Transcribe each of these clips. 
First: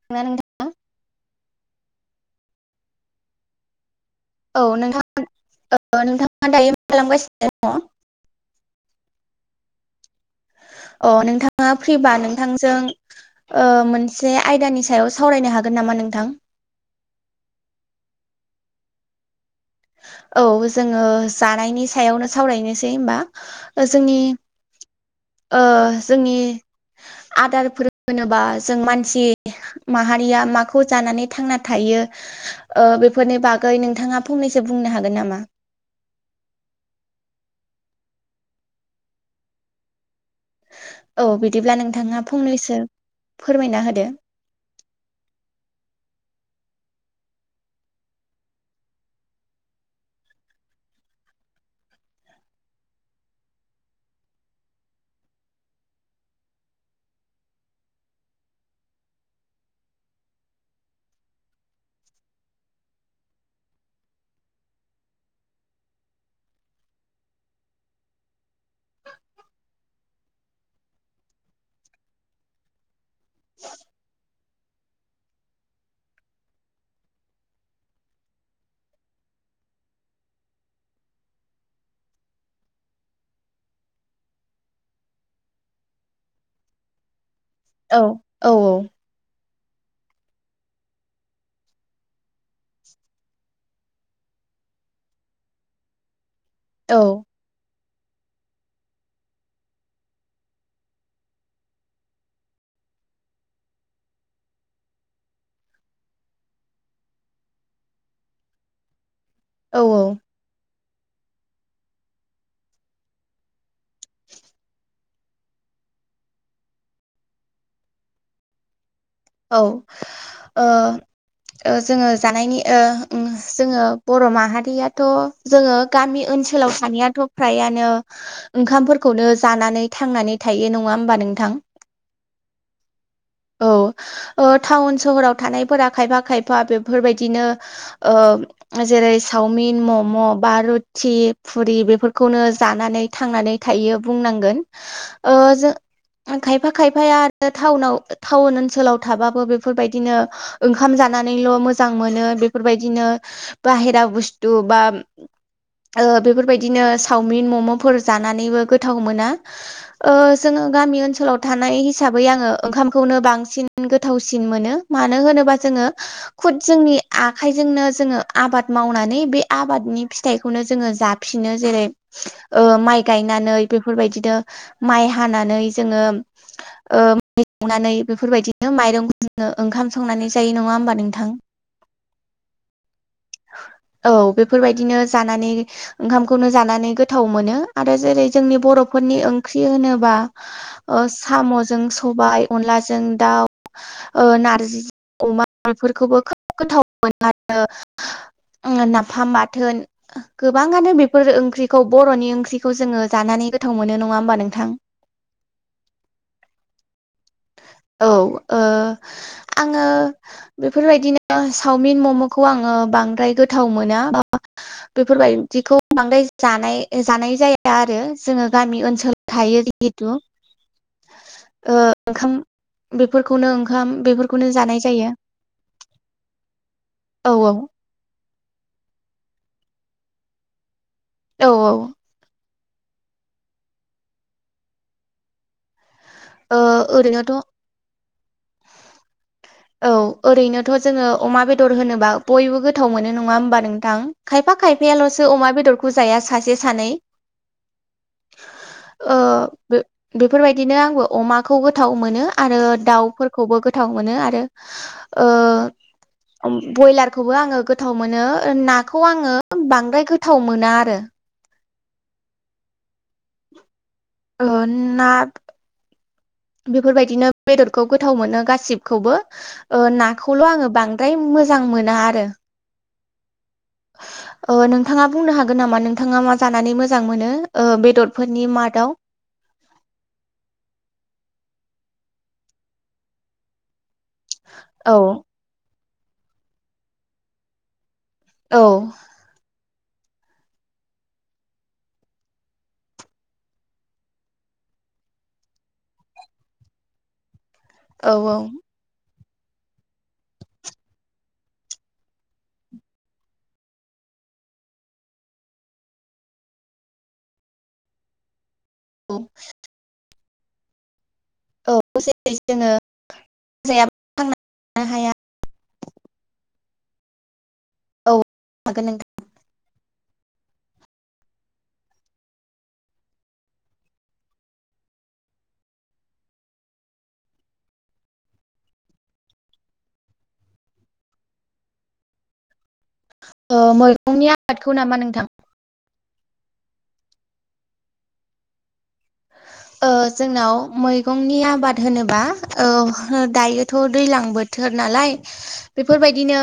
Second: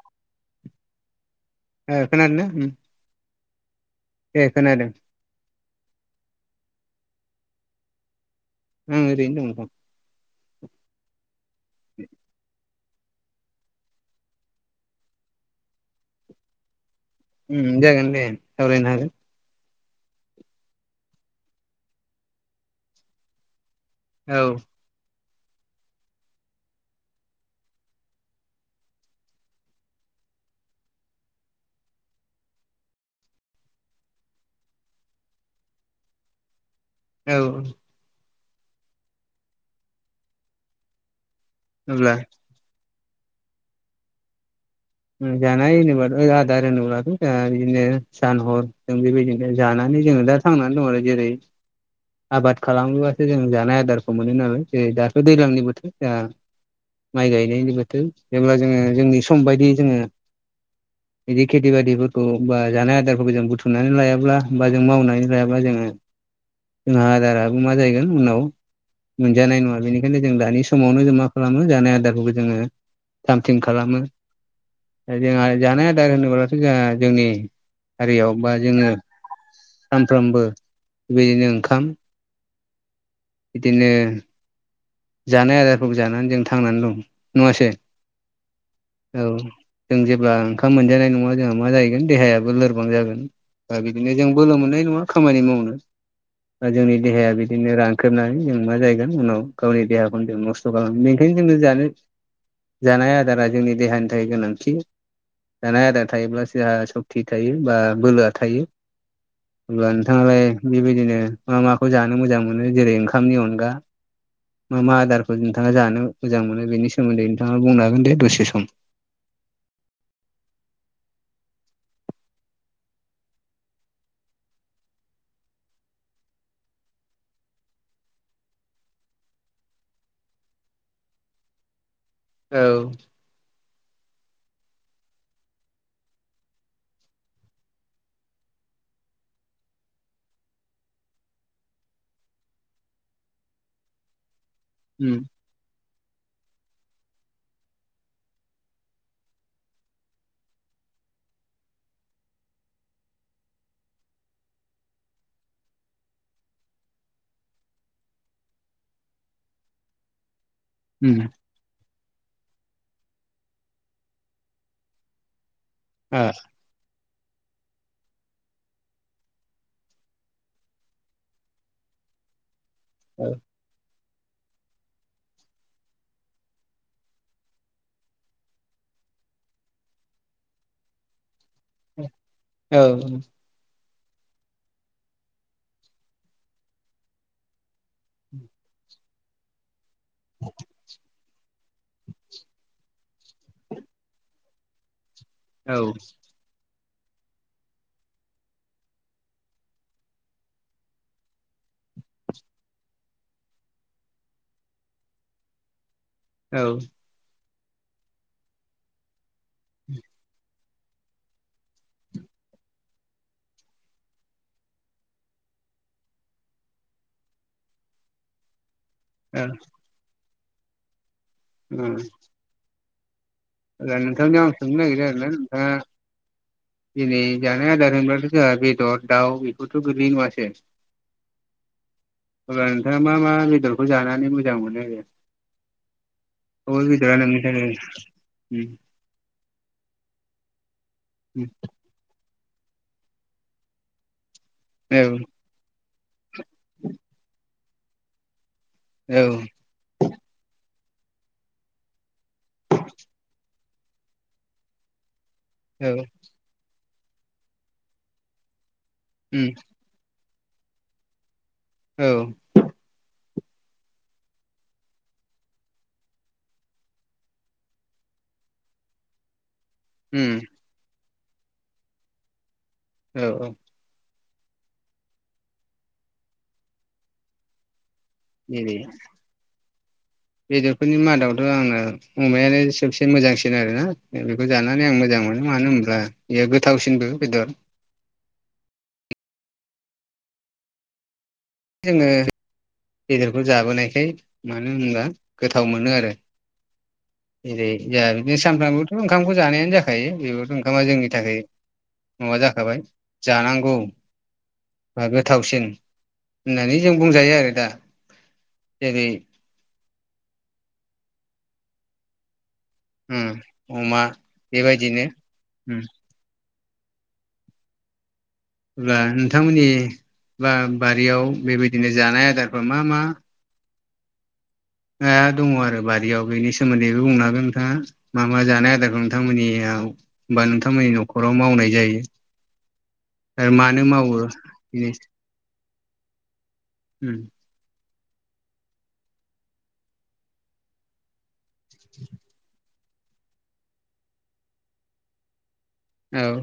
[unintelligible] ओ खोनादों ना? दे औ नोंथां औ नोंथाङा दायो मा खालामगासिनो दङ? ओं ओरैनो दं। औ नोंथाङा फ्रिबा नोंथांजों ओ मोनसे आयदानि सायाव सावरायनो हागोन नामा नोंथां? जागोन दे सावरायनो हागोन। औ जोङो जानायनि सायावनो सावरायनोसै होमबा जोंनि औ ओ जोंनि आदारफोर होनोबा जों मानसि माहारिया माखौ जानानै थांना थायो ओ बेफोरनि बागै नोंथाङा फंनैस बुंनो हागोन नामा औ औ बिदिब्ला अब्ला नोंथाङा फंनैसो फोरमायना होदो। जानाय होनोब्लाथ' आदार होनोब्लाथ' जोंहा बिदिनो सानहर जों बेबायदिनो जानानै जोङो दा थांनानै दं आरो जेरै आबाद खालामोबासो जों जानाय आदारखौ मोनो नालाय जेरै दाथ' दैज्लांनि बोथोर जोंहा माइ गायनायनायनि बोथोर जेब्ला जोङो जोंनि सम बायदि जोङो। बिदि खेथि बािफोरखौ बा जानाय आदारफोरखौबो जों बुथुमनानै लायाब्ला बा जों मावनानै लायाब्ला जोङो जोंहा आदाराबो मा जाहैगोन उनाव मोनजानाय नङा बेनिखायनो जों दानि समावनो जों मा खालामो जानाय आदारफोरखौ जोङो। थाम थिम खालामो जोंहा जानाय आदार होनोब्लाथ' जोंहा जोंनि हारियाव बा जोङो सानफ्रोमबो बेदिनो ओंखाम बिदिनो जानाय आदारफोरखौ जानानै जों थांनानै दं नङासै औ औ औ औ जों जेब्ला ओंखाम मोनजानाय नङा जोंहा मा जाहैगोन देहायाबो लोरबां जागोन दा बिदिनो जों बोलो मोननाय नङा खामानि मावनो ओ जोंनि औ देहाया बिदिनो रानख्रेनानै जों मा जाहैगोन उनाव गावनि देहाखौनो जों नस्थ' खालामो बेनिखायनो जोङो जानो जानाय आदारा जोंनि देहानि थाखाय गोनांथि जानाय आदार थायोब्ला जोहा सक्ति थायो बा बोलोआ थायो औ होमब्ला नोंथां बे बेबायदिनो मा माखौ जानो मोजां मोनो जेरै ओंखामनि अनगा मा मा आदारखौ नोंथाङा जानो मोजां मोनो बेनि सोमोन्दै नोंथाङा बुंनो हागोन दे दसे सम औ ओ ओ जोङो जानायनि जोङो बर' माहारियाथ' जोङो गामि ओनसोलाव थानायाथ' फ्रायानो ओंखामफोरखौनो जानानै थांनानै थायो नङा होमबा नोंथां औ औ ओ टाउन सोहराव थानायफोरा खायफा खायफा बेफोरबायदिनो ओम जेरै सावमिन मम' बा रुथि फुरि बेफोरखौनो जानानै थांनानै थायो बुंनांगोन उम ओ जों खायफा खायफाया आरो थाउनाव थाउन ओनसोलाव थाबाबो बेफोरबायदिनो ओंखाम जानानैल' मोजां मोनो बेफोरबायदिनो बाहिरा बस्तु बा ओ बेफोरबायदिनो सावमिन मम'फोर जानानैबो गोथाव मोना जोङो गामि उम ओनसोलाव थानाय हिसाबै आङो ओंखामखौनो बांसिन गोथावसिन मोनो मानो होनोबा जोङो ओ खुद जोंनि आखाइजोंनो जोङो आबाद मावनानै बे आबादनि फिथाइखौनो जोङो जाफिनो जेरै ओ माइ औ गायनानै बेफोरबायदिनो माइ हानानै जोङो ओ माइनानै बेफोरबायदि बिदिनो माइरंखौ जोङो ओंखाम संनानै जायो नङा होमबा नोंथां औ औ औ बेफोरबायदिनो जानानै ओंखामखौनो जानानै गोथाव मोनो आरो जेरै जोंनि बर'फोरनि ओंख्रि होनो बा ओ साम'जों सबाय अनलाजों दाउ ओ नारजि अमा औ बेफोरखौबो खोब गोथाव मोनो आरो नाफाम बाथोन गोबाङानो बेफोर ओंख्रिखौ बर'नि ओंख्रिखौ जोङो जानानै गोथाव मोनो नङा होमबा नोंथां औ औ ओ आङो बेफोरबायदिनो चावमिन मम'खौ आङो बांद्राय गोथाव मोना बेफोरबायदिखौ बांद्राय जानाय जानाय जाया आरो जोङो गामि ओनसोलाव थायो जितु उम बेफोरखौनो अब्ला ओंखाम नोंथांनियाव आं बेफोरखौनो सोंनो जानाय नागिरदों जायो आरोना नोंथाङा दिनै औ जानाय आदार होनब्लाथ' जोंहा बेदर दाउ बेखौथ' गोग्लैयो नङासो औ औ अब्ला नोंथांङा मा मा बेदरखौ जानानै मोजां मोनो आरो? ओ ओरैनोथ' [unintelligible] औ ओरैनोथ' जोंङो अमा उम बेदर होनोबा बयबो गोथाव मोनो नंङा होमबा नोंथां? खायफा खायफायाल'सो अमा बेदरखौ जाया सासे सानै? औ बेफोरबायदिनो आंबो अमाखौ गोथाव मोनो। आरो दाउफोरखौबो गोथाव गोथाव मोनो आरो औ- ब्रयलारखौबो आंङो गोथाव मोनो। नाखौ आंङो उम बांद्राय गोथाव मोना आरो औ ओ ना बेफोरबायदिनो बेदरखौ गोथाव मोनो गासिबखौबो। उम नाखौल' आंङो बांद्राय मोजां मोना आरो? औ औ नोंथांङा बुंनो हागोन नामा नोंथांङा मा जानानै मोजां मोनो? बेदरफोरनि नैबे मादाव बेदरफोरनि मादावथ' आं ना अमायानो सबसेन मोजांसिन आरो ना। बेखौ जानानै औ आं मोजां मोनो। मानो होनब्ला बेयो गोथावसिनबो बेदर। औ जोंङो बेदरखौ जाबोनायखाय मानो होनबब्ला गोथाव मोनो आरो जेरै जहा औ बिदिनो सानफ्रामबोथ' ओंखामखौ जानायानो जाखायो। बेबोथ' ओंखामा जोंनि थाखाय माबा जाखाबाय जानांगौ बा गोथावसिन होननानै जों बुंजायो आरो दा। ए औ औ जोंङो अमा बेबायदिनो हाया औ हागोन बा नोंथां नोंथांमोननि बा बारियाव बेबायदिनो जानाय आदारफ्रा मा मा? दा दंङ आरो बारियाव बेनि सोमोन्दैबो बुंनो हागोन नोंथांङा मा मा जानाय आदारखौ नोंथांमोननियावा नोंथांमोननि न'खराव मावनाय जायो? आरो ओ मानो मावो- मैगंनि उ आबादखौ नामा नोंथां ओ जोंनाव मैगंनि आबाद होनोबा? दायोथ' दैज्लां बोथोर नालाय औ बेफोरबायदिनो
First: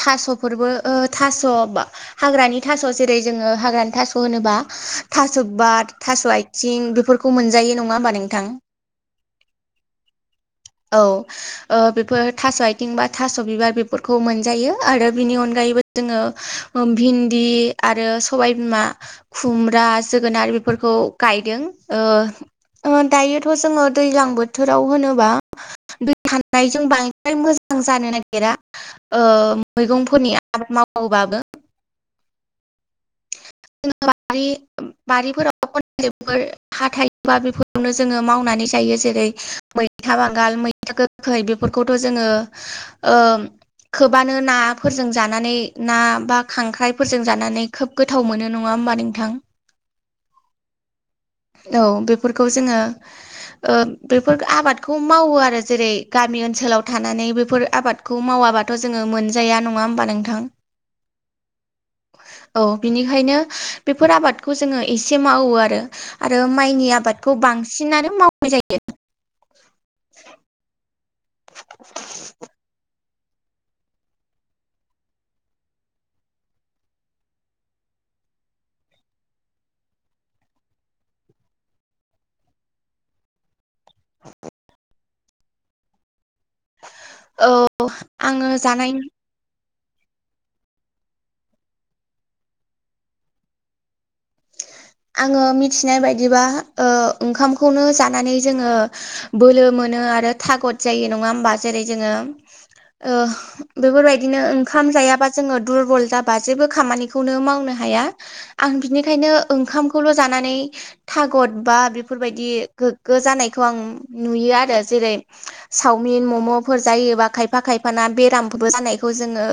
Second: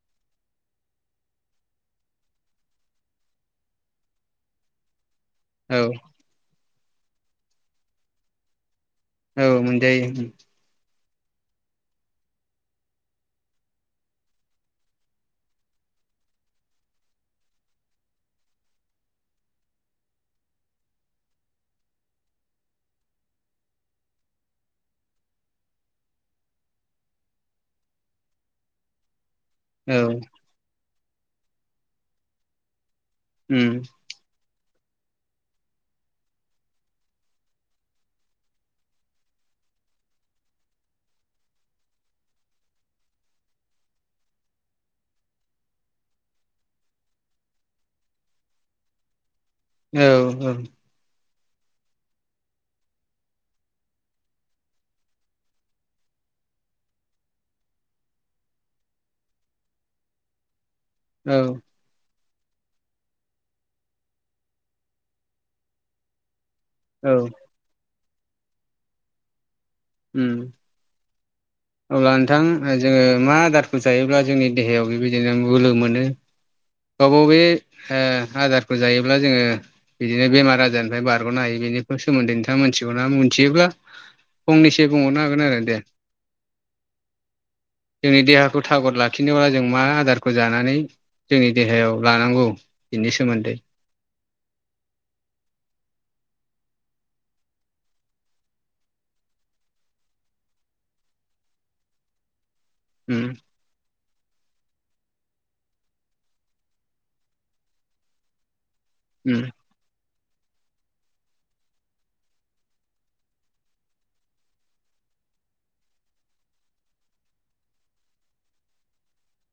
थास'फोरबो थास' बा हाग्रानि थास' जेरै जोंङो हाग्रानि थास' होनोबा थास' औ बिबार थास' आथिं बेफोरखौ मोनजायो नंङा होमबा नोंथां। औव मोनजायो। औ बेफोर थास' आथिं बा थास' बिबार बेफोरखौ मोनजायो आरो बिनि अनगायैबो जोंङो भिन्दि आरो सबायबिमा खुमब्रा जोगोनार बेफोरखौ गायदों। दायोथ' जोंङो दैज्लां बोथोराव होनोब्ला दै थानायजों बांद्राय मोजां जानो नागिरा औ मैगंफोरनिया? आबाद मावोबाबो उम बारि बारिफोराव खनलिफोर हा थायोबा बेफोरावनो जोंङो मावनानै जायो जेरै मैथा बांगाल मैथा गोखैय बेफोरखौथ' जोंङो खोबानो नाफोरजों जानानै ना बा खांख्राइफोरजों जानानै खोब गोथाव मोनो। नंङा होनोमबा नोंथां। औ औ औ बेफोरखौ जोङो बेफोर आबादखौ मावो आरो जेरै गामि ओनसोलाव थानानै बेफोर आबाद खौ मावाबाथ' जोङो मोनजाया नङा ओमबा नोंथां औ औ बिनिखायनो बेफोर आबादखौ जोङो एसे मावो आरो आरो माइनि औ औ आबादखौ बांसिनानो मावनाय जायो उम अब्ला नोंथां जोङो मा आदार खौ जायोब्ला जोंनि देहायाव बेबायदिनो बोलो मोनो गाव-गाव बे आदारखौ जायोब्ला जोङो बिदिनो बेमार आजारनिफ्राय बारग'नो हायो बेनि सोमोन्दै नोंथाङा मिथिगौ ना मिथियोब्ला [inaudible] फंनैसो बुंहरनो हागोन आरो दे जोंनि आङो देहाखौ जानाय थागद लाखि जेनेबा जों मा आदारखौ जानानै जोंनि देहायाव लानांगौ इनि सोमोन्दै आङो मिथिनाय बायदिबा ओ ओंखामखौनो जानानै जोङो बोलो मोनो आरो थागद जायो नङा ओमबा जेरै जोङो ओ उम बेफोरबायदिनो ओंखाम जायाबा जोङो दुरबल जाबा जेबो खामानिखौनो मावनो हाया आं बिनिखायनो उम ओंखामखौल' जानानै थागद बा बेफोरबायदि गोग्गो जानायखौ आं नुयो आरो जेरै सावमिन मम'फोर जायोबा खायफा खायफाना बेरामबो जानायखौ जोङो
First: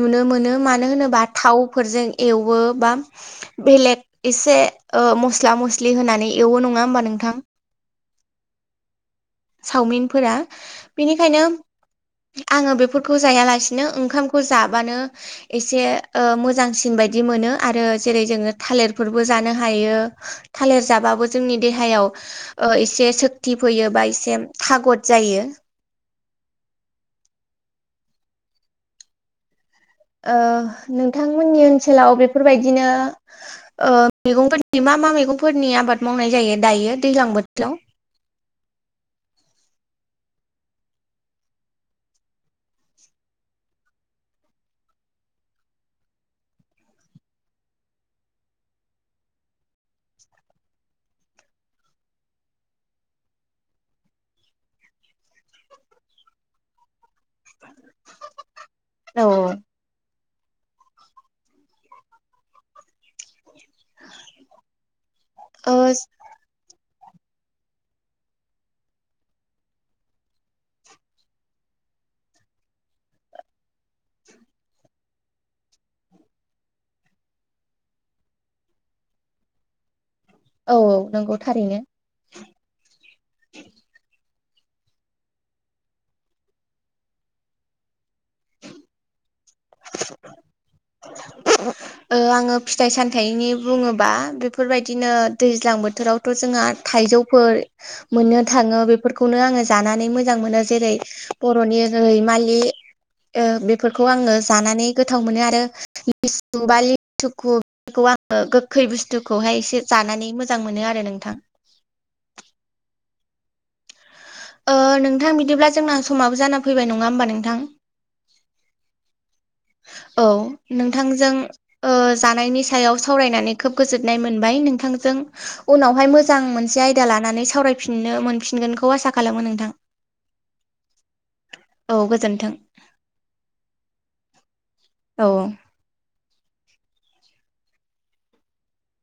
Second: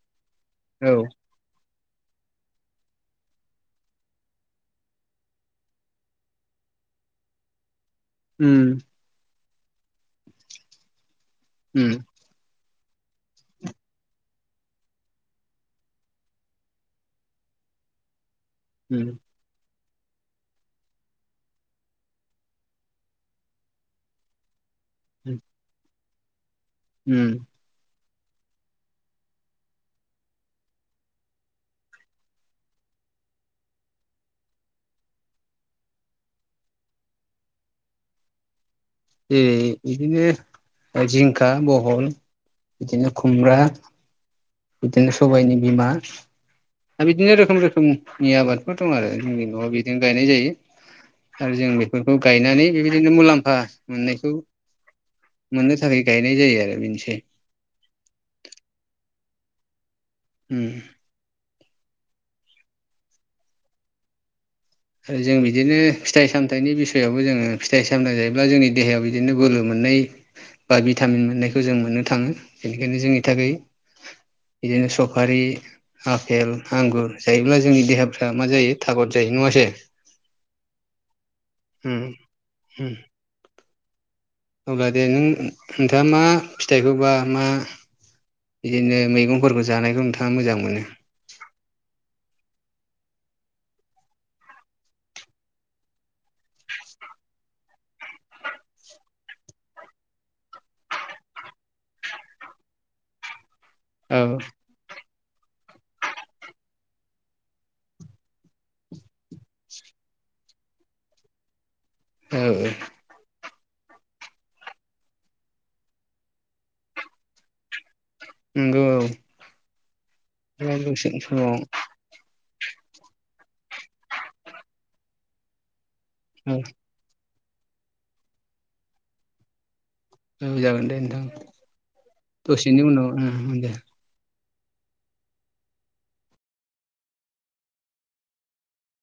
नुनो मोनो मानो औ होनोबा थावफोरजों एवो बा बेलेग एसे मस्ला मस्लि होनानै एवो नङा ओमबा नोंथां उम सावमिनफोरा बेनिखायनो उम आङो बेफोरखौ जायालासिनो ओंखामखौ जाबानो एसे ओ मोजांसिन बायदि मोनो आरो जेरै जोङो थालेरफोरबो जानो हायो थालेर जाबाबो जोंनि देहायाव एसे सक्ति फैयो बा एसे थागद उम जायो उम नोंथांमोननि ओनसोलाव बेफोरबायदिनो मैगंफोरनि मा मा मैगंफोरनि आबाद मावनाय जायो दायो दैज्लां बोथोराव जेरै बिदिनो जिंखा बहल बिदिनो खुमब्रा बिदिनो सबाइनि बिमा आरो बिदिनो रोखोम रोखोमनि आबादफोर दं आरो जोंनि न'वाव बिदिनो गायनाय जायो आरो जों बेफोरखौ गायनानै बेबायदिनो मुलाम्फा मोननायखौ मोननो थाखाय गायनाय जायो आरो बेनोसै औ औ उम [inaudible] आरो जों औ बिदिनो ओ औ फिथाइ सामथाइनि बि यावबो जोङो फिथाइ सामथाय जायोब्ला जोंनि देहायाव बिदिनो बोलो मोननाय बा भिटामिन मोननायखौ जों मोननो थाङो बेनिखायनो जोंनि थाखाय बिदिनो सफारि आफेल आंगुर जायोब्ला जोंनि देहाफ्रा मा जायो थागद जायो नङासै औ औ नंगौ थारैनो उम उम अब्ला दे नों नोंथाङा मा फिथाइखौबा मा बिदिनो मैगंफोरबो जानायखौ नोंथाङा मोजां मोनो [inaudible] आङो फिथाइ सामथाइनि बुङोबा बेफोरबायदिनो दैज्लां बोथोराव थ' जोंहा थाइजौफोर मोननो थाङो बेफोरखौनो आङो जानानै मोजां मोनो जेरै बर'नि रैमालि बेफोरखौ औ आङो जानानै गोथाव मोनो आरो लिसु बा लिथुखु खौ आङो गोखै बुस्थुखौहाय एसे जानानै मोजां मोनो आरो नोंथां औ औ नोंथां बिदिब्ला जोंना समाबो जाना फैबाय नङा होमबा नोंथां नंगौ औ दसे नोंथांजों समाव जानायनि सायाव सावरायनानै खोब गोजोननाय मोनबाय नोंथांजों उनावहाय मोजां औ मोजां मोनसे आयदा लानानै सावरायफिननो मोनफिनगोनखौ आसा खालामो नोंथां औ जागोन दे नोंथां औ गोजोन्थों दसेनि उनाव दे औ